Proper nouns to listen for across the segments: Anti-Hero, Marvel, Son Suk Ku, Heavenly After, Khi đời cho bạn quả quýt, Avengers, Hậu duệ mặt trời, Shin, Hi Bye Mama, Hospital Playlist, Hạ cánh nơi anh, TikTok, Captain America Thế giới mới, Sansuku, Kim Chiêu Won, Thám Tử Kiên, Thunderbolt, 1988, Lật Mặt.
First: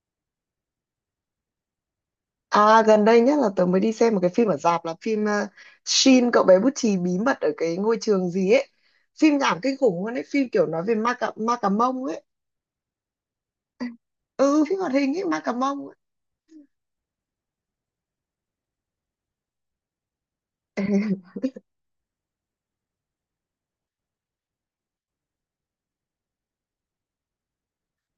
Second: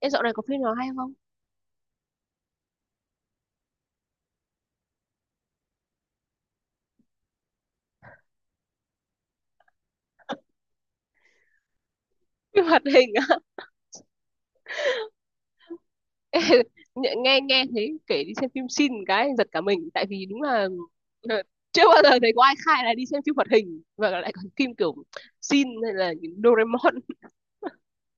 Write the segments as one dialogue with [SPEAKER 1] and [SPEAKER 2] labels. [SPEAKER 1] Em dạo này có phim nào hay không?
[SPEAKER 2] À gần đây nhất là tớ mới đi xem một cái phim ở rạp là phim Shin cậu bé bút chì bí mật ở cái ngôi trường gì ấy. Phim nhảm kinh khủng luôn ấy, phim kiểu nói về ma cà mông ấy.
[SPEAKER 1] Phim hoạt hình á.
[SPEAKER 2] Ừ, phim hoạt hình ấy, ma cà mông ấy.
[SPEAKER 1] Ê, Nghe nghe nghe thấy kể đi xem phim xin cái giật cả mình tại vì đúng là là chưa bao giờ thấy có ai khai là đi xem phim hoạt hình và lại còn phim kiểu xin hay là những Doraemon.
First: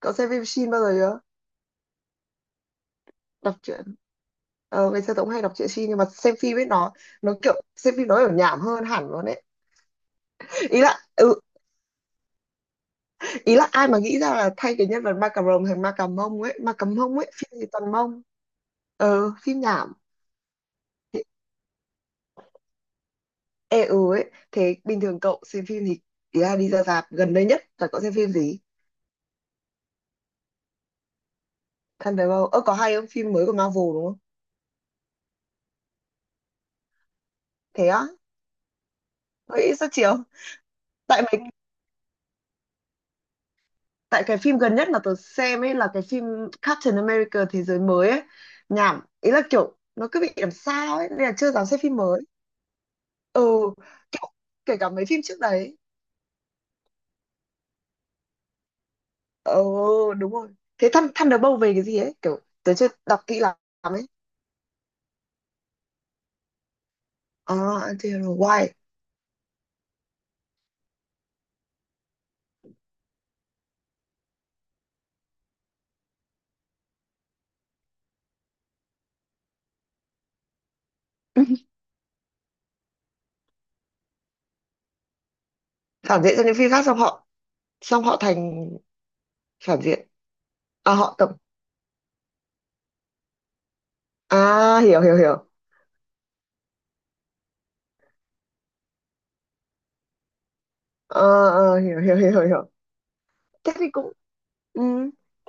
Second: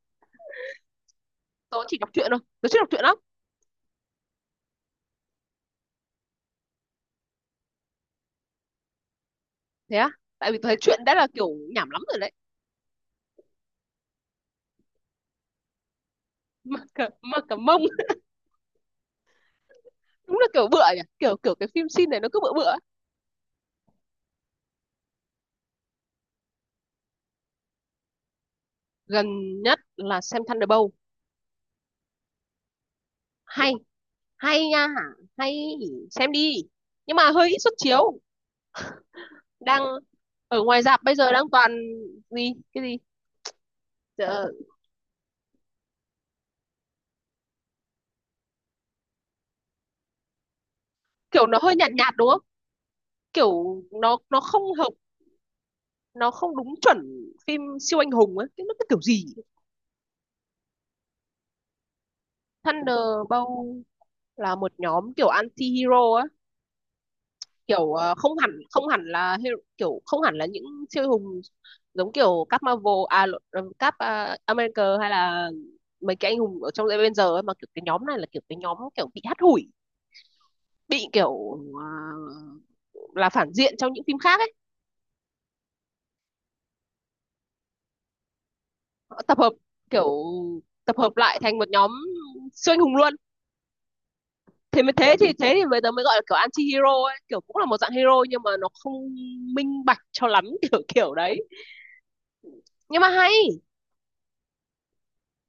[SPEAKER 2] Cậu xem phim Shin bao giờ chưa?
[SPEAKER 1] Tớ chỉ đọc truyện thôi. Tớ chưa đọc truyện lắm.
[SPEAKER 2] Đọc truyện. Ờ, ngày xưa tớ cũng hay đọc truyện Shin nhưng mà xem phim ấy nó kiểu xem phim nó kiểu nhảm hơn hẳn luôn ấy.
[SPEAKER 1] Thế á? Tại vì tớ thấy
[SPEAKER 2] Ý là
[SPEAKER 1] truyện đã là
[SPEAKER 2] ừ,
[SPEAKER 1] kiểu nhảm lắm rồi đấy.
[SPEAKER 2] ý là ai mà nghĩ ra là thay cái nhân vật ma cà rồng thành ma cà mông ấy, ma
[SPEAKER 1] Mà
[SPEAKER 2] cà
[SPEAKER 1] cả,
[SPEAKER 2] mông ấy,
[SPEAKER 1] mà cả
[SPEAKER 2] phim gì
[SPEAKER 1] mông
[SPEAKER 2] toàn mông. Ờ, phim nhảm.
[SPEAKER 1] đúng là kiểu bựa nhỉ. Kiểu kiểu cái phim xin này nó cứ bựa bựa.
[SPEAKER 2] Ê ừ ấy, thế bình thường cậu xem phim thì ý là đi ra rạp gần đây nhất là cậu xem phim gì?
[SPEAKER 1] Gần nhất là xem Thunderbolt.
[SPEAKER 2] Thunderbolt, ơ có hay không? Phim mới của
[SPEAKER 1] Hay,
[SPEAKER 2] Marvel đúng không?
[SPEAKER 1] hay nha, hay xem đi. Nhưng mà hơi ít suất
[SPEAKER 2] Thế á?
[SPEAKER 1] chiếu.
[SPEAKER 2] Vậy
[SPEAKER 1] Đang
[SPEAKER 2] sao chiều?
[SPEAKER 1] ở ngoài rạp bây
[SPEAKER 2] Tại
[SPEAKER 1] giờ đang
[SPEAKER 2] mấy
[SPEAKER 1] toàn gì cái gì.
[SPEAKER 2] tại cái
[SPEAKER 1] Ờ,
[SPEAKER 2] phim gần nhất mà tớ xem ấy là cái phim Captain America Thế giới mới ấy. Nhảm, ý là kiểu nó cứ bị làm sao ấy nên là
[SPEAKER 1] Kiểu
[SPEAKER 2] chưa
[SPEAKER 1] nó
[SPEAKER 2] dám
[SPEAKER 1] hơi
[SPEAKER 2] xem
[SPEAKER 1] nhạt
[SPEAKER 2] phim
[SPEAKER 1] nhạt
[SPEAKER 2] mới.
[SPEAKER 1] đúng không,
[SPEAKER 2] Ừ,
[SPEAKER 1] kiểu nó
[SPEAKER 2] kiểu
[SPEAKER 1] nó không
[SPEAKER 2] kể cả
[SPEAKER 1] hợp,
[SPEAKER 2] mấy phim trước đấy.
[SPEAKER 1] nó không đúng chuẩn phim siêu anh hùng ấy, cái nó cái kiểu gì.
[SPEAKER 2] Ừ, đúng rồi. Thế Thunderbolt về cái gì ấy? Kiểu tớ chưa đọc kỹ lắm
[SPEAKER 1] Thunderbolt
[SPEAKER 2] ấy.
[SPEAKER 1] là một nhóm kiểu anti-hero á,
[SPEAKER 2] À,
[SPEAKER 1] kiểu
[SPEAKER 2] Anti-Hero,
[SPEAKER 1] không hẳn
[SPEAKER 2] why?
[SPEAKER 1] là hero, kiểu không hẳn là những siêu anh hùng, giống kiểu các Marvel à lộn, các America hay là mấy cái anh hùng ở trong Avengers ấy, mà kiểu cái nhóm này là kiểu cái nhóm kiểu bị hắt hủi, bị kiểu là phản diện trong những phim khác ấy,
[SPEAKER 2] Phản diện cho những phim khác, sao họ xong họ thành
[SPEAKER 1] họ tập hợp
[SPEAKER 2] phản
[SPEAKER 1] kiểu
[SPEAKER 2] diện? À
[SPEAKER 1] tập
[SPEAKER 2] họ
[SPEAKER 1] hợp
[SPEAKER 2] tập
[SPEAKER 1] lại thành một nhóm siêu anh hùng luôn.
[SPEAKER 2] à
[SPEAKER 1] Thế mới
[SPEAKER 2] Hiểu
[SPEAKER 1] thế
[SPEAKER 2] hiểu
[SPEAKER 1] thì
[SPEAKER 2] hiểu.
[SPEAKER 1] thế thì bây giờ mới gọi là kiểu anti hero ấy, kiểu cũng là một dạng hero nhưng mà nó không minh bạch cho lắm kiểu kiểu đấy,
[SPEAKER 2] Ờ, hiểu hiểu hiểu hiểu hiểu,
[SPEAKER 1] nhưng mà hay,
[SPEAKER 2] thế thì cũng ừ,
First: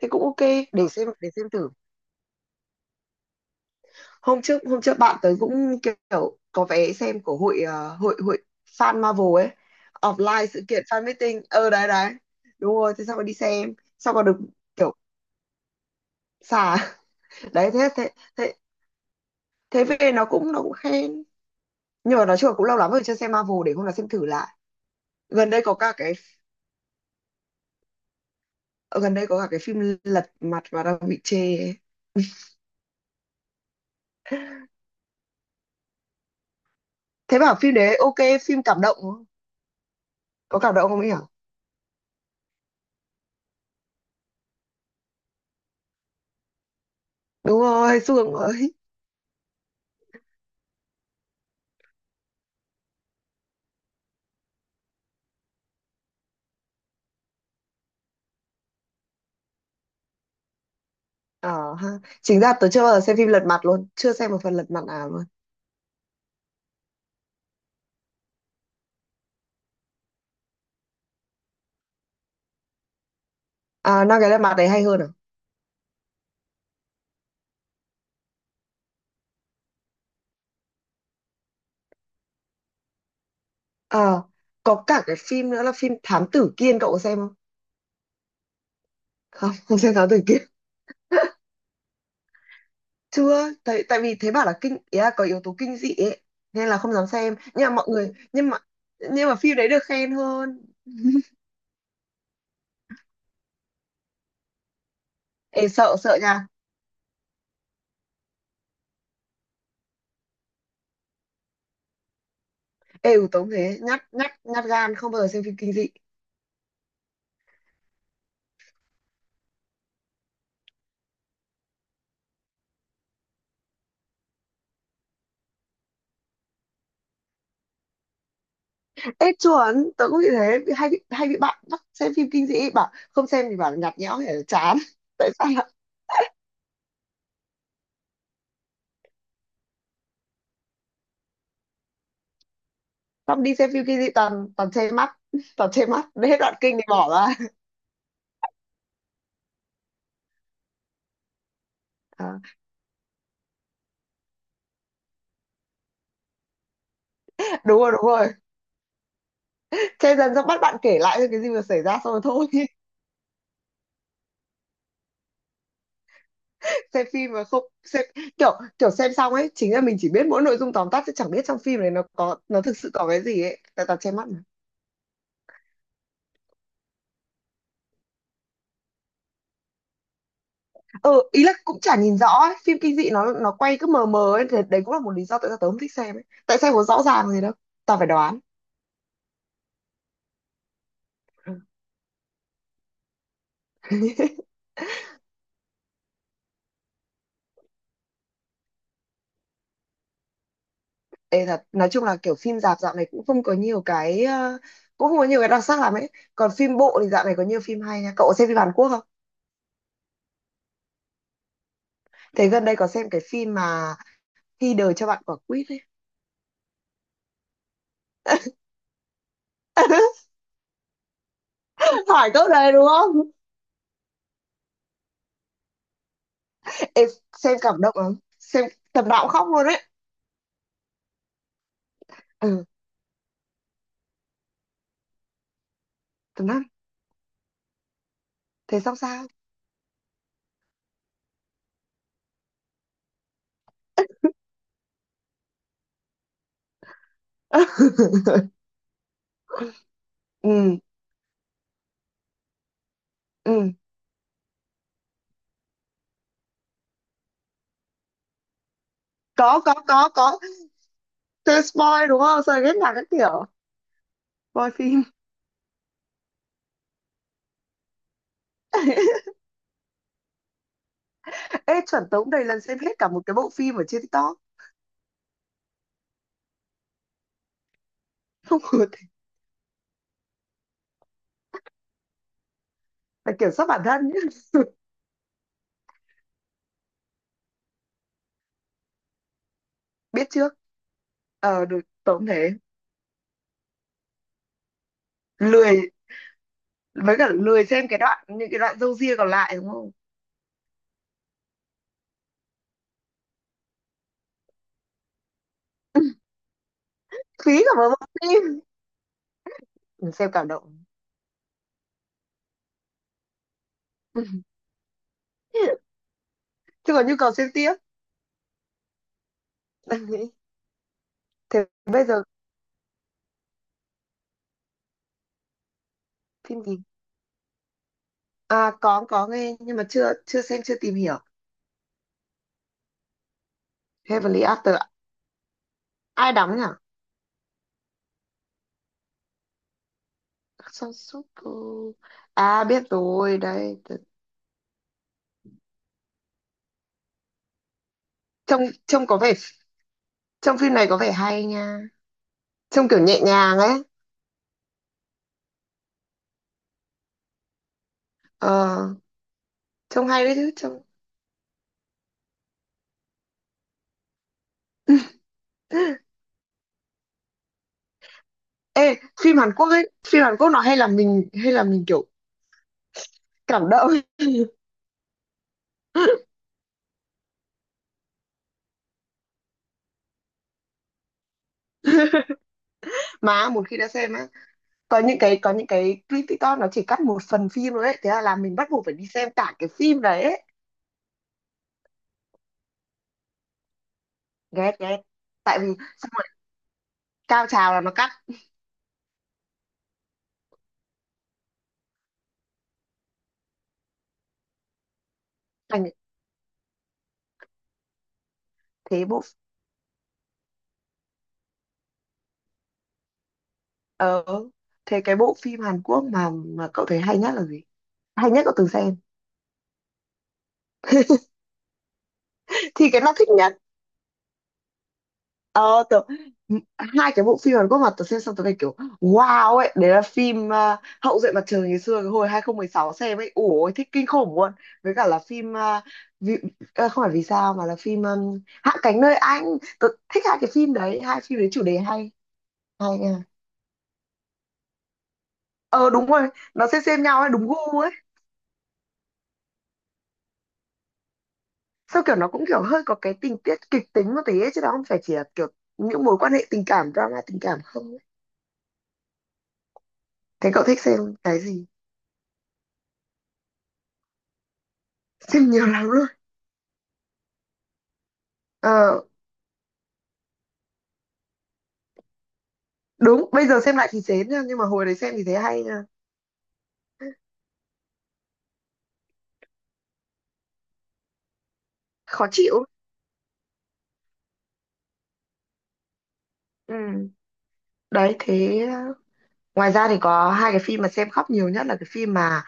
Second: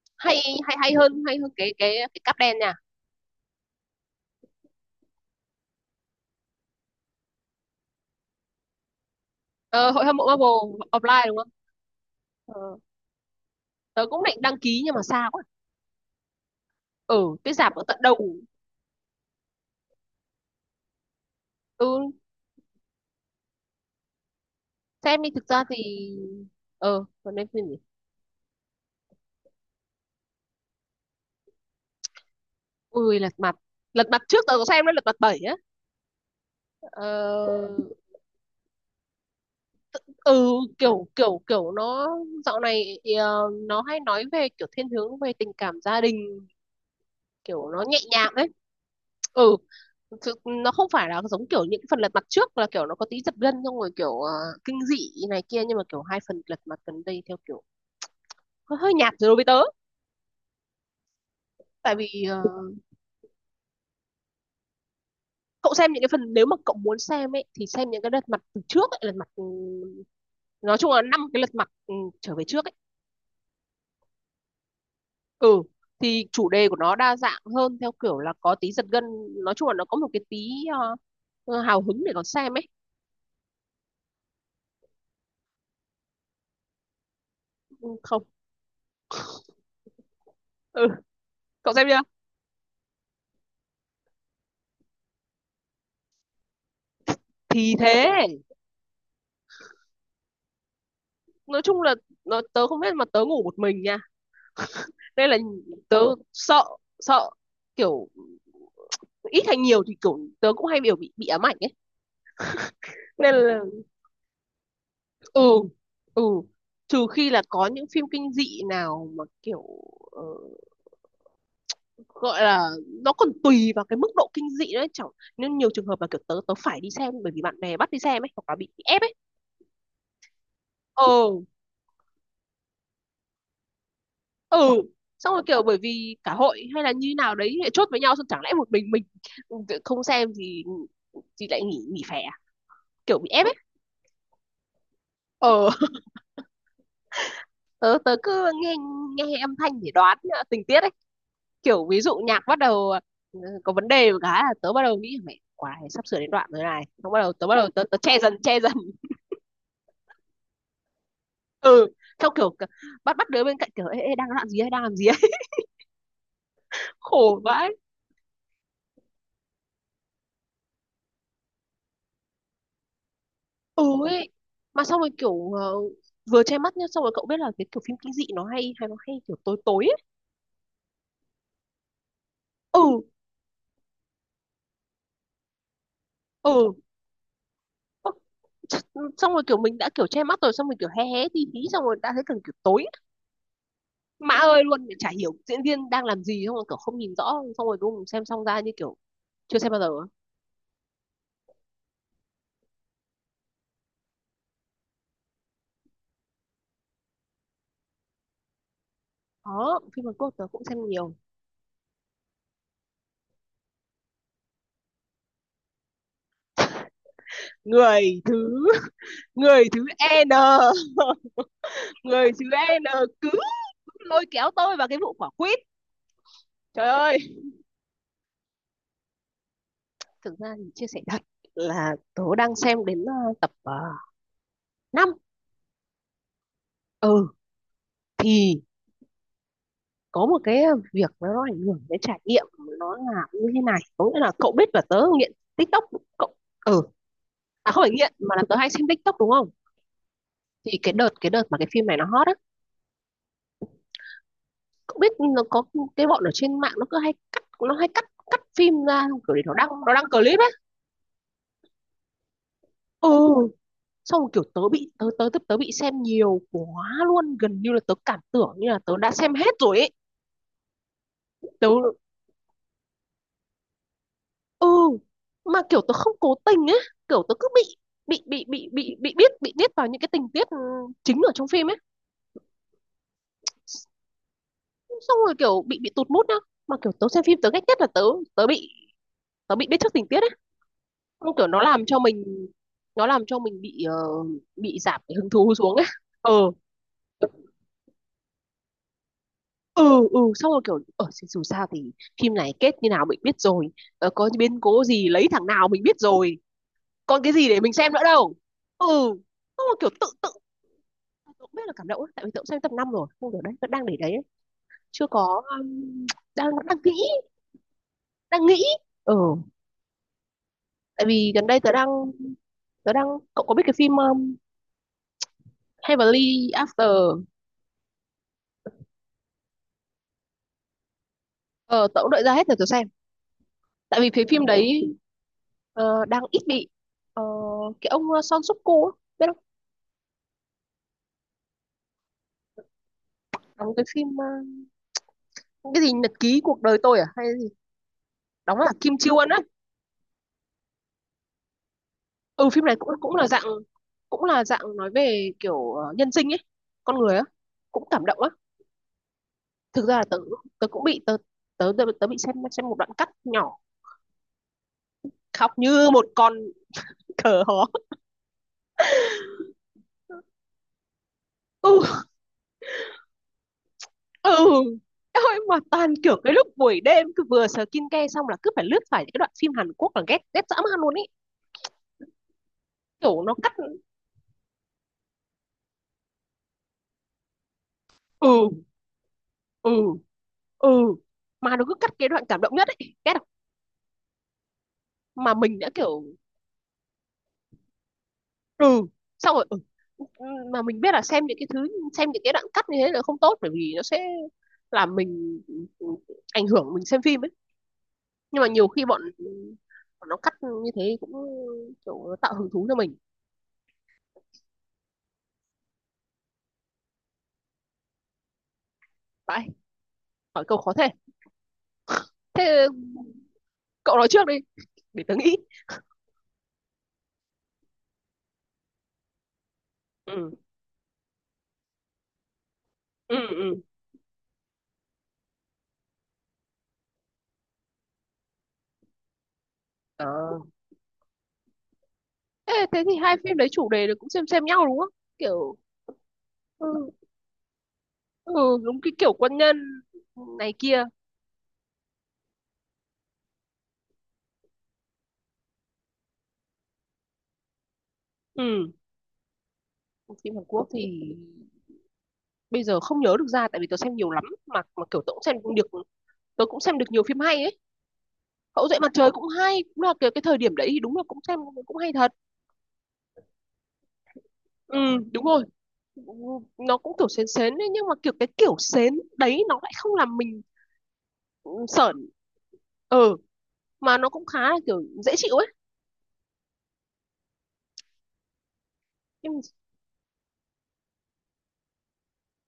[SPEAKER 2] thế cũng
[SPEAKER 1] hay
[SPEAKER 2] ok,
[SPEAKER 1] hay hay hơn
[SPEAKER 2] để
[SPEAKER 1] hay
[SPEAKER 2] xem
[SPEAKER 1] hơn
[SPEAKER 2] thử.
[SPEAKER 1] cái cáp đen nha.
[SPEAKER 2] Hôm trước bạn tới cũng kiểu có vé xem của hội hội hội fan Marvel ấy,
[SPEAKER 1] Ờ, hội hâm mộ
[SPEAKER 2] offline sự
[SPEAKER 1] Marvel
[SPEAKER 2] kiện fan
[SPEAKER 1] offline đúng
[SPEAKER 2] meeting
[SPEAKER 1] không.
[SPEAKER 2] đấy đấy. Đúng
[SPEAKER 1] Ờ,
[SPEAKER 2] rồi, thế xong rồi đi xem,
[SPEAKER 1] tớ
[SPEAKER 2] xong
[SPEAKER 1] cũng
[SPEAKER 2] còn
[SPEAKER 1] định
[SPEAKER 2] được
[SPEAKER 1] đăng ký nhưng
[SPEAKER 2] kiểu
[SPEAKER 1] mà xa quá,
[SPEAKER 2] xà.
[SPEAKER 1] ừ cái
[SPEAKER 2] Đấy,
[SPEAKER 1] rạp ở
[SPEAKER 2] thế
[SPEAKER 1] tận
[SPEAKER 2] thế
[SPEAKER 1] đầu.
[SPEAKER 2] thế thế về nó cũng khen
[SPEAKER 1] Ừ,
[SPEAKER 2] nhưng mà nói chung là cũng lâu lắm rồi chưa xem Marvel, để hôm nào xem thử lại.
[SPEAKER 1] xem đi, thực
[SPEAKER 2] gần đây
[SPEAKER 1] ra
[SPEAKER 2] có
[SPEAKER 1] thì
[SPEAKER 2] cả cái
[SPEAKER 1] ờ còn nên phim gì.
[SPEAKER 2] Ờ, Gần đây có cả cái phim Lật Mặt và đang bị chê ấy.
[SPEAKER 1] Ui lật mặt, lật mặt trước tớ có xem đấy, lật mặt bảy á.
[SPEAKER 2] Thế bảo
[SPEAKER 1] ờ,
[SPEAKER 2] phim đấy ok, phim cảm động đúng không?
[SPEAKER 1] ừ
[SPEAKER 2] Có cảm động không
[SPEAKER 1] kiểu
[SPEAKER 2] ấy hả?
[SPEAKER 1] kiểu kiểu nó dạo này nó hay nói về kiểu thiên hướng về tình cảm gia đình,
[SPEAKER 2] Đúng
[SPEAKER 1] kiểu nó nhẹ
[SPEAKER 2] rồi
[SPEAKER 1] nhàng
[SPEAKER 2] Sương
[SPEAKER 1] ấy.
[SPEAKER 2] ơi.
[SPEAKER 1] Ừ thực- nó không phải là giống kiểu những phần lật mặt trước là kiểu nó có tí giật gân xong rồi kiểu kinh dị này kia, nhưng mà kiểu hai phần lật mặt gần đây theo kiểu hơi nhạt rồi đối với tớ,
[SPEAKER 2] Ờ ha,
[SPEAKER 1] tại vì
[SPEAKER 2] chính ra tớ chưa bao giờ xem phim Lật Mặt luôn, chưa xem một phần Lật Mặt nào luôn.
[SPEAKER 1] cậu xem những cái phần, nếu mà cậu muốn xem ấy thì xem những cái lật mặt từ trước ấy, lật mặt nói chung là năm cái lật mặt trở về trước ấy.
[SPEAKER 2] À năm cái Lật Mặt đấy hay hơn à?
[SPEAKER 1] Ừ thì chủ đề của nó đa dạng hơn, theo kiểu là có tí giật gân, nói chung là nó có một cái tí ờ, hào hứng để còn xem ấy.
[SPEAKER 2] ờ có cả cái phim nữa là phim Thám Tử Kiên, cậu có xem không?
[SPEAKER 1] Ừ, không.
[SPEAKER 2] Không, không xem Thám Tử Kiên.
[SPEAKER 1] Ừ cậu xem chưa.
[SPEAKER 2] Chưa, tại tại vì thế bảo là kinh, ý là có yếu tố kinh dị ấy nên là không dám xem, nhưng
[SPEAKER 1] Thì
[SPEAKER 2] mà mọi
[SPEAKER 1] thế,
[SPEAKER 2] người nhưng mà phim đấy được khen hơn.
[SPEAKER 1] nói chung là nó, tớ không biết mà tớ ngủ một mình nha, nên là
[SPEAKER 2] Ê, sợ
[SPEAKER 1] tớ
[SPEAKER 2] sợ nha.
[SPEAKER 1] sợ, sợ kiểu ít hay nhiều thì kiểu tớ cũng hay biểu bị ám ảnh ấy,
[SPEAKER 2] Ê,
[SPEAKER 1] nên
[SPEAKER 2] tớ cũng
[SPEAKER 1] là
[SPEAKER 2] thế, nhát nhát nhát gan, không bao giờ xem phim
[SPEAKER 1] ừ,
[SPEAKER 2] kinh dị.
[SPEAKER 1] ừ trừ khi là có những phim kinh dị nào mà kiểu ờ, gọi là nó còn tùy vào cái mức độ kinh dị đấy, chẳng nên nhiều trường hợp là kiểu tớ tớ phải đi xem bởi vì bạn bè bắt đi xem ấy hoặc là bị ép ấy.
[SPEAKER 2] Ê chuẩn, tớ cũng bị thế, bị- hay bị hay bị
[SPEAKER 1] Ừ,
[SPEAKER 2] bạn bắt xem phim kinh dị, bảo không xem thì bảo là nhạt nhẽo hay là chán.
[SPEAKER 1] ừ
[SPEAKER 2] Tại
[SPEAKER 1] xong rồi
[SPEAKER 2] sao
[SPEAKER 1] kiểu
[SPEAKER 2] lại
[SPEAKER 1] bởi vì cả hội hay là như nào đấy lại chốt với nhau, xong chẳng lẽ một mình không xem thì lại nghỉ nghỉ phè à? Kiểu bị
[SPEAKER 2] xong
[SPEAKER 1] ép ấy.
[SPEAKER 2] đi xem phim kinh dị toàn toàn che mắt,
[SPEAKER 1] Ờ
[SPEAKER 2] toàn che mắt đến hết đoạn kinh thì bỏ ra.
[SPEAKER 1] tớ tớ cứ nghe, nghe âm thanh để đoán tình tiết ấy, kiểu ví dụ
[SPEAKER 2] À,
[SPEAKER 1] nhạc bắt đầu, có vấn đề một cái là tớ bắt đầu nghĩ mẹ quái sắp sửa đến đoạn rồi này, xong bắt đầu tớ bắt đầu
[SPEAKER 2] đúng
[SPEAKER 1] tớ,
[SPEAKER 2] rồi
[SPEAKER 1] tớ
[SPEAKER 2] đúng
[SPEAKER 1] che
[SPEAKER 2] rồi,
[SPEAKER 1] dần
[SPEAKER 2] che dần xong bắt bạn kể lại thôi cái gì vừa xảy
[SPEAKER 1] ừ.
[SPEAKER 2] ra xong rồi
[SPEAKER 1] Xong
[SPEAKER 2] thôi.
[SPEAKER 1] kiểu c- bắt bắt đứa bên cạnh kiểu ê, ê đang làm gì ấy,
[SPEAKER 2] Xem phim
[SPEAKER 1] khổ
[SPEAKER 2] mà không
[SPEAKER 1] vãi.
[SPEAKER 2] xem. Kiểu kiểu xem xong ấy chính là mình chỉ biết mỗi nội dung tóm tắt chứ chẳng biết trong phim này nó có, nó thực sự có cái gì ấy,
[SPEAKER 1] Ừ
[SPEAKER 2] tại toàn che mắt
[SPEAKER 1] ấy,
[SPEAKER 2] mà.
[SPEAKER 1] mà xong rồi kiểu vừa che mắt nhá, xong rồi cậu biết là cái kiểu phim kinh dị nó hay hay nó hay kiểu tối tối ấy.
[SPEAKER 2] Ừ, ý là cũng chả nhìn rõ ấy. Phim
[SPEAKER 1] Ừ,
[SPEAKER 2] kinh dị nó quay cứ mờ mờ ấy thì đấy cũng là một lý do tại sao tớ không thích xem ấy, tại
[SPEAKER 1] ừ.
[SPEAKER 2] sao có rõ ràng gì đâu, tao phải
[SPEAKER 1] Ơ,
[SPEAKER 2] đoán.
[SPEAKER 1] ch- xong rồi kiểu mình đã kiểu che mắt rồi, xong rồi kiểu hé hé tí tí
[SPEAKER 2] Ừ.
[SPEAKER 1] xong rồi đã thấy cần kiểu tối mã ơi luôn, chả hiểu diễn viên đang làm gì, xong rồi kiểu không nhìn rõ, xong rồi đúng xem xong ra như kiểu chưa xem bao giờ á?
[SPEAKER 2] Ê thật, nói chung là kiểu phim rạp dạo này cũng không có nhiều cái cũng không có nhiều cái đặc sắc lắm ấy. Còn phim bộ thì dạo này có nhiều phim hay nha. Cậu có xem phim Hàn Quốc không?
[SPEAKER 1] Có, phim Hàn Quốc tớ cũng xem nhiều.
[SPEAKER 2] Thế gần đây có xem cái phim mà Khi đời cho bạn quả quýt ấy.
[SPEAKER 1] Người thứ người thứ N,
[SPEAKER 2] Hỏi
[SPEAKER 1] người thứ
[SPEAKER 2] câu này
[SPEAKER 1] N
[SPEAKER 2] đúng không?
[SPEAKER 1] cứ lôi kéo tôi vào cái vụ quả quýt, trời
[SPEAKER 2] Ê,
[SPEAKER 1] ơi.
[SPEAKER 2] xem cảm động lắm. Xem tầm nào cũng khóc luôn ấy.
[SPEAKER 1] Thực ra thì chia sẻ thật là tớ đang
[SPEAKER 2] Ừ,
[SPEAKER 1] xem đến tập 5.
[SPEAKER 2] tầm năm.
[SPEAKER 1] Ừ thì
[SPEAKER 2] Thế xong sao?
[SPEAKER 1] có một cái việc nó ảnh hưởng đến trải nghiệm, nó là như thế này, có nghĩa là cậu biết là tớ nghiện TikTok, cậu ừ. À không phải nghiện mà là tớ hay xem TikTok đúng không,
[SPEAKER 2] Ừ,
[SPEAKER 1] thì cái đợt mà cái phim này nó hot á,
[SPEAKER 2] ừ.
[SPEAKER 1] cậu biết nó có cái bọn ở trên mạng nó cứ hay cắt phim ra kiểu để nó
[SPEAKER 2] Có
[SPEAKER 1] đăng,
[SPEAKER 2] có
[SPEAKER 1] clip
[SPEAKER 2] có
[SPEAKER 1] ấy.
[SPEAKER 2] từ spoil đúng không, rồi biết là các
[SPEAKER 1] Ừ
[SPEAKER 2] kiểu
[SPEAKER 1] xong rồi kiểu tớ
[SPEAKER 2] spoil
[SPEAKER 1] bị
[SPEAKER 2] phim.
[SPEAKER 1] tớ tớ tớ, tớ bị xem nhiều quá luôn, gần như là tớ cảm tưởng như là tớ đã xem hết rồi ấy. Tớ
[SPEAKER 2] Ê chuẩn, tống đầy lần xem hết cả một cái bộ phim ở trên TikTok.
[SPEAKER 1] ừ, mà kiểu tớ không cố tình ấy, kiểu tớ cứ bị
[SPEAKER 2] Không ngờ thế.
[SPEAKER 1] biết, bị biết vào những cái tình tiết chính ở trong phim ấy,
[SPEAKER 2] Phải kiểm soát bản thân nhé.
[SPEAKER 1] xong rồi kiểu bị tụt mood nhá. Mà kiểu tớ xem phim tớ ghét nhất là tớ tớ bị, bị biết trước tình tiết
[SPEAKER 2] Biết
[SPEAKER 1] ấy.
[SPEAKER 2] trước,
[SPEAKER 1] Không, kiểu nó
[SPEAKER 2] được
[SPEAKER 1] làm cho mình,
[SPEAKER 2] tống thế,
[SPEAKER 1] nó làm cho mình bị bị giảm cái hứng thú xuống
[SPEAKER 2] lười,
[SPEAKER 1] ấy. Ờ
[SPEAKER 2] với cả lười xem cái đoạn, những cái đoạn râu ria còn lại đúng không,
[SPEAKER 1] ừ, ừ xong rồi kiểu ở dù sao thì phim này kết như nào mình biết rồi. Ờ, có biến cố gì lấy thằng nào mình biết rồi. Còn cái gì để
[SPEAKER 2] phí cả
[SPEAKER 1] mình
[SPEAKER 2] một
[SPEAKER 1] xem nữa
[SPEAKER 2] bộ
[SPEAKER 1] đâu.
[SPEAKER 2] phim.
[SPEAKER 1] Ừ. Xong rồi kiểu tự
[SPEAKER 2] Mình
[SPEAKER 1] tự
[SPEAKER 2] xem cảm động.
[SPEAKER 1] tôi cũng biết là cảm động ấy, tại vì tôi cũng xem tập 5 rồi. Không được đấy, vẫn đang để đấy ấy. Chưa có đang đang nghĩ,
[SPEAKER 2] Chứ còn nhu cầu xem tiếp.
[SPEAKER 1] đang nghĩ. Ừ,
[SPEAKER 2] Đang nghĩ
[SPEAKER 1] tại vì gần đây
[SPEAKER 2] thế
[SPEAKER 1] tớ đang
[SPEAKER 2] bây giờ.
[SPEAKER 1] tớ đang cậu có biết cái phim Heavenly
[SPEAKER 2] Phim gì?
[SPEAKER 1] After.
[SPEAKER 2] À có nghe nhưng mà chưa chưa xem, chưa tìm hiểu.
[SPEAKER 1] Ờ tớ cũng đợi ra hết rồi tớ xem, tại vì cái phim
[SPEAKER 2] Heavenly After.
[SPEAKER 1] đấy đang
[SPEAKER 2] Ai
[SPEAKER 1] ít
[SPEAKER 2] đóng nhỉ?
[SPEAKER 1] bị ờ, cái ông Son Suk Ku á, biết không,
[SPEAKER 2] Sansuku? À biết rồi
[SPEAKER 1] đóng
[SPEAKER 2] đấy.
[SPEAKER 1] cái phim ờ, cái gì nhật ký cuộc đời tôi à hay gì, đóng
[SPEAKER 2] Trông
[SPEAKER 1] là Kim
[SPEAKER 2] trông
[SPEAKER 1] Chiêu
[SPEAKER 2] có
[SPEAKER 1] Won
[SPEAKER 2] vẻ,
[SPEAKER 1] á.
[SPEAKER 2] trong phim này có vẻ hay nha,
[SPEAKER 1] Ừ phim này
[SPEAKER 2] trông
[SPEAKER 1] cũng
[SPEAKER 2] kiểu
[SPEAKER 1] cũng
[SPEAKER 2] nhẹ
[SPEAKER 1] là dạng,
[SPEAKER 2] nhàng ấy.
[SPEAKER 1] cũng là dạng nói về kiểu nhân sinh ấy, con người á, cũng cảm động á.
[SPEAKER 2] ờ
[SPEAKER 1] Thực ra là
[SPEAKER 2] Trông
[SPEAKER 1] tớ
[SPEAKER 2] hay đấy chứ,
[SPEAKER 1] tớ
[SPEAKER 2] trông.
[SPEAKER 1] cũng bị tớ bị xem một đoạn cắt nhỏ, khóc như một con cờ hó.
[SPEAKER 2] Ê phim Hàn Quốc ấy, phim Hàn Quốc nó hay làm mình, hay là mình
[SPEAKER 1] Ừ,
[SPEAKER 2] kiểu cảm động.
[SPEAKER 1] ừ ôi mà toàn kiểu cái lúc buổi đêm cứ vừa sờ kin ke xong là cứ phải lướt phải những cái đoạn phim Hàn Quốc là ghét ghét dã man luôn ý, kiểu nó
[SPEAKER 2] Mà
[SPEAKER 1] cắt.
[SPEAKER 2] một khi đã xem á, có những cái clip TikTok nó chỉ cắt một phần phim thôi ấy, thế là làm
[SPEAKER 1] ừ
[SPEAKER 2] mình bắt buộc phải đi xem cả cái
[SPEAKER 1] ừ
[SPEAKER 2] phim đấy ấy.
[SPEAKER 1] ừ mà nó cứ cắt cái đoạn cảm động nhất ấy, ghét không,
[SPEAKER 2] Ghét ghét.
[SPEAKER 1] mà mình
[SPEAKER 2] Tại vì
[SPEAKER 1] đã kiểu
[SPEAKER 2] xong rồi cao trào là nó cắt,
[SPEAKER 1] ừ xong rồi ừ. Mà mình biết là xem những cái thứ, xem những cái đoạn cắt như thế là không tốt bởi vì nó sẽ làm mình
[SPEAKER 2] thành
[SPEAKER 1] ảnh hưởng mình xem phim ấy, nhưng mà nhiều khi bọn,
[SPEAKER 2] thế bộ.
[SPEAKER 1] bọn nó cắt như thế cũng kiểu nó tạo hứng thú cho mình.
[SPEAKER 2] Ờ, thế cái bộ phim Hàn Quốc mà cậu thấy hay nhất là gì? Hay nhất cậu từng xem?
[SPEAKER 1] Vậy hỏi câu khó thế, thế
[SPEAKER 2] Thì cái nào thích nhất?
[SPEAKER 1] cậu nói trước đi để tớ nghĩ.
[SPEAKER 2] Ờ, tớ, m- hai cái bộ phim Hàn Quốc mà tớ xem xong tớ phải kiểu wow ấy, đấy là
[SPEAKER 1] ừ
[SPEAKER 2] phim Hậu duệ mặt trời, ngày xưa cái hồi 2016
[SPEAKER 1] ừ
[SPEAKER 2] xem ấy.
[SPEAKER 1] ừ.
[SPEAKER 2] Ủa, thích kinh khủng luôn. Với cả là phim, vì, không phải vì sao mà là phim Hạ cánh nơi anh. Tớ thích hai
[SPEAKER 1] Ờ.
[SPEAKER 2] cái phim đấy, hai phim đấy chủ đề hay.
[SPEAKER 1] Thế, thì
[SPEAKER 2] Hay
[SPEAKER 1] hai
[SPEAKER 2] nha.
[SPEAKER 1] phim đấy chủ đề là cũng xem nhau đúng không, kiểu
[SPEAKER 2] Ờ đúng rồi, nó
[SPEAKER 1] ừ,
[SPEAKER 2] xem nhau ấy, đúng gu,
[SPEAKER 1] ừ đúng cái kiểu quân nhân này kia.
[SPEAKER 2] sao kiểu nó cũng kiểu hơi có cái tình tiết kịch tính một tí ấy, chứ nó không phải chỉ là kiểu những mối quan hệ tình cảm, drama tình cảm không ấy.
[SPEAKER 1] Ừ phim Hàn
[SPEAKER 2] Thế cậu
[SPEAKER 1] Quốc
[SPEAKER 2] thích xem
[SPEAKER 1] thì
[SPEAKER 2] cái gì?
[SPEAKER 1] bây giờ không nhớ được ra, tại vì tớ xem nhiều lắm, mà kiểu tớ cũng xem
[SPEAKER 2] Xem nhiều
[SPEAKER 1] được
[SPEAKER 2] lắm luôn.
[SPEAKER 1] tớ cũng xem được nhiều phim hay ấy. Cậu dậy mặt
[SPEAKER 2] ờ
[SPEAKER 1] trời cũng hay, cũng là cái thời điểm đấy thì đúng là cũng xem, cũng hay thật.
[SPEAKER 2] Đúng, bây giờ xem lại thì chán nha, nhưng mà
[SPEAKER 1] Ừ
[SPEAKER 2] hồi đấy xem
[SPEAKER 1] đúng
[SPEAKER 2] thì thấy
[SPEAKER 1] rồi,
[SPEAKER 2] hay nha.
[SPEAKER 1] nó cũng kiểu sến sến ấy, nhưng mà kiểu cái kiểu sến đấy nó lại không làm mình ừ, sởn.
[SPEAKER 2] Khó chịu.
[SPEAKER 1] Ừ mà nó cũng khá là kiểu dễ chịu ấy.
[SPEAKER 2] Ừ, đấy thế
[SPEAKER 1] Nhưng-
[SPEAKER 2] ngoài ra thì có hai cái phim mà xem khóc nhiều nhất là cái phim mà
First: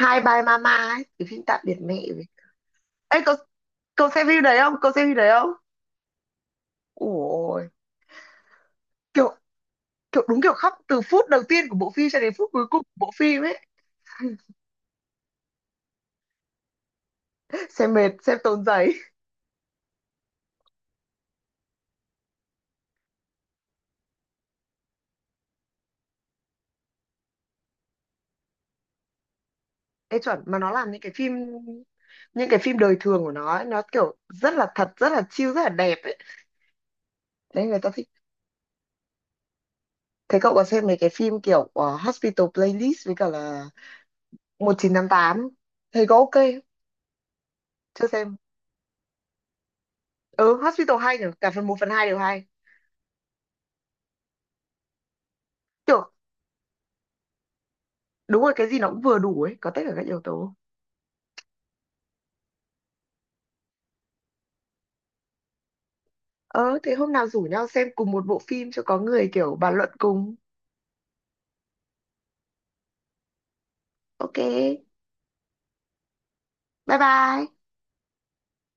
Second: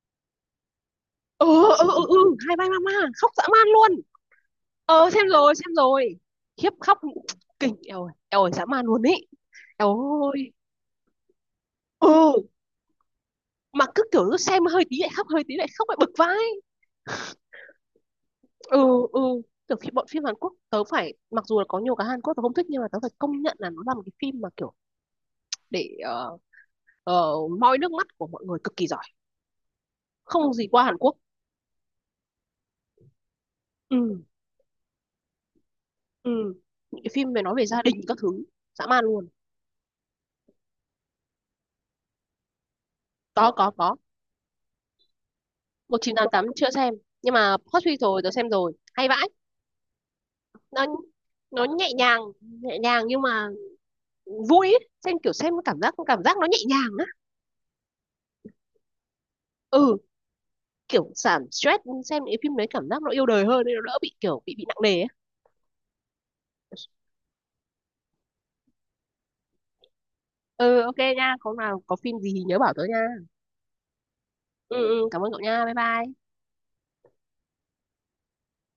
[SPEAKER 2] Hi Bye Mama ấy, cái phim
[SPEAKER 1] ừ,
[SPEAKER 2] tạm biệt
[SPEAKER 1] ừ,
[SPEAKER 2] mẹ
[SPEAKER 1] ừ.
[SPEAKER 2] ấy.
[SPEAKER 1] Hai ba ma ma
[SPEAKER 2] Ê,
[SPEAKER 1] khóc
[SPEAKER 2] cậu
[SPEAKER 1] dã man luôn.
[SPEAKER 2] cậu xem phim đấy không, cậu xem
[SPEAKER 1] Ờ
[SPEAKER 2] phim
[SPEAKER 1] xem
[SPEAKER 2] đấy không?
[SPEAKER 1] rồi, khiếp khóc
[SPEAKER 2] Ủa ôi,
[SPEAKER 1] kinh, eo ơi, eo ơi dã man luôn ý,
[SPEAKER 2] kiểu
[SPEAKER 1] eo
[SPEAKER 2] kiểu đúng
[SPEAKER 1] ơi.
[SPEAKER 2] kiểu khóc từ phút đầu tiên của bộ phim cho đến
[SPEAKER 1] Ừ
[SPEAKER 2] phút cuối cùng của bộ phim ấy.
[SPEAKER 1] mà cứ kiểu cứ xem hơi tí lại khóc, hơi tí lại khóc lại bực vai.
[SPEAKER 2] Xem mệt, xem tốn giấy.
[SPEAKER 1] Ừ, ừ kiểu khi bọn phim Hàn Quốc tớ phải, mặc dù là có nhiều cái Hàn Quốc tớ không thích nhưng mà tớ phải công nhận là nó là một cái phim mà kiểu để ờ, moi nước mắt của mọi người cực kỳ giỏi,
[SPEAKER 2] Ê chuẩn,
[SPEAKER 1] không
[SPEAKER 2] mà
[SPEAKER 1] gì
[SPEAKER 2] nó
[SPEAKER 1] qua
[SPEAKER 2] làm
[SPEAKER 1] Hàn
[SPEAKER 2] những cái
[SPEAKER 1] Quốc.
[SPEAKER 2] phim, đời thường của nó ấy, nó kiểu
[SPEAKER 1] ừ
[SPEAKER 2] rất là thật, rất là chill, rất là đẹp ấy.
[SPEAKER 1] ừ những cái phim về nói về
[SPEAKER 2] Đấy người
[SPEAKER 1] gia
[SPEAKER 2] ta
[SPEAKER 1] đình
[SPEAKER 2] thích.
[SPEAKER 1] các thứ, dã man luôn.
[SPEAKER 2] Thế cậu có xem mấy cái phim kiểu Hospital Playlist với cả
[SPEAKER 1] có có
[SPEAKER 2] là
[SPEAKER 1] có
[SPEAKER 2] 1988 tám,
[SPEAKER 1] một
[SPEAKER 2] thấy
[SPEAKER 1] chín
[SPEAKER 2] có
[SPEAKER 1] tám
[SPEAKER 2] ok
[SPEAKER 1] tám
[SPEAKER 2] không?
[SPEAKER 1] chưa xem, nhưng mà Hot Suite
[SPEAKER 2] Chưa
[SPEAKER 1] rồi tớ
[SPEAKER 2] xem.
[SPEAKER 1] xem rồi, hay vãi.
[SPEAKER 2] Ừ,
[SPEAKER 1] Nó
[SPEAKER 2] Hospital hay nhỉ, cả phần một
[SPEAKER 1] nhẹ
[SPEAKER 2] phần 2 đều
[SPEAKER 1] nhàng,
[SPEAKER 2] hay.
[SPEAKER 1] nhưng mà vui ấy. Xem kiểu xem cảm giác
[SPEAKER 2] Kiểu
[SPEAKER 1] cảm giác nó nhẹ nhàng á.
[SPEAKER 2] đúng rồi, cái gì nó cũng vừa đủ ấy, có tất cả
[SPEAKER 1] Ừ,
[SPEAKER 2] các yếu tố.
[SPEAKER 1] kiểu giảm stress, xem những phim đấy cảm giác nó yêu đời hơn nên nó đỡ bị kiểu bị nặng nề ấy.
[SPEAKER 2] Ờ Thế hôm nào rủ nhau xem cùng một bộ phim cho có người kiểu bàn luận cùng.
[SPEAKER 1] Ừ ok nha, có nào có phim gì thì nhớ bảo tớ nha.
[SPEAKER 2] Ok,
[SPEAKER 1] Ừ, ừ cảm ơn cậu nha, bye bye.
[SPEAKER 2] bye bye.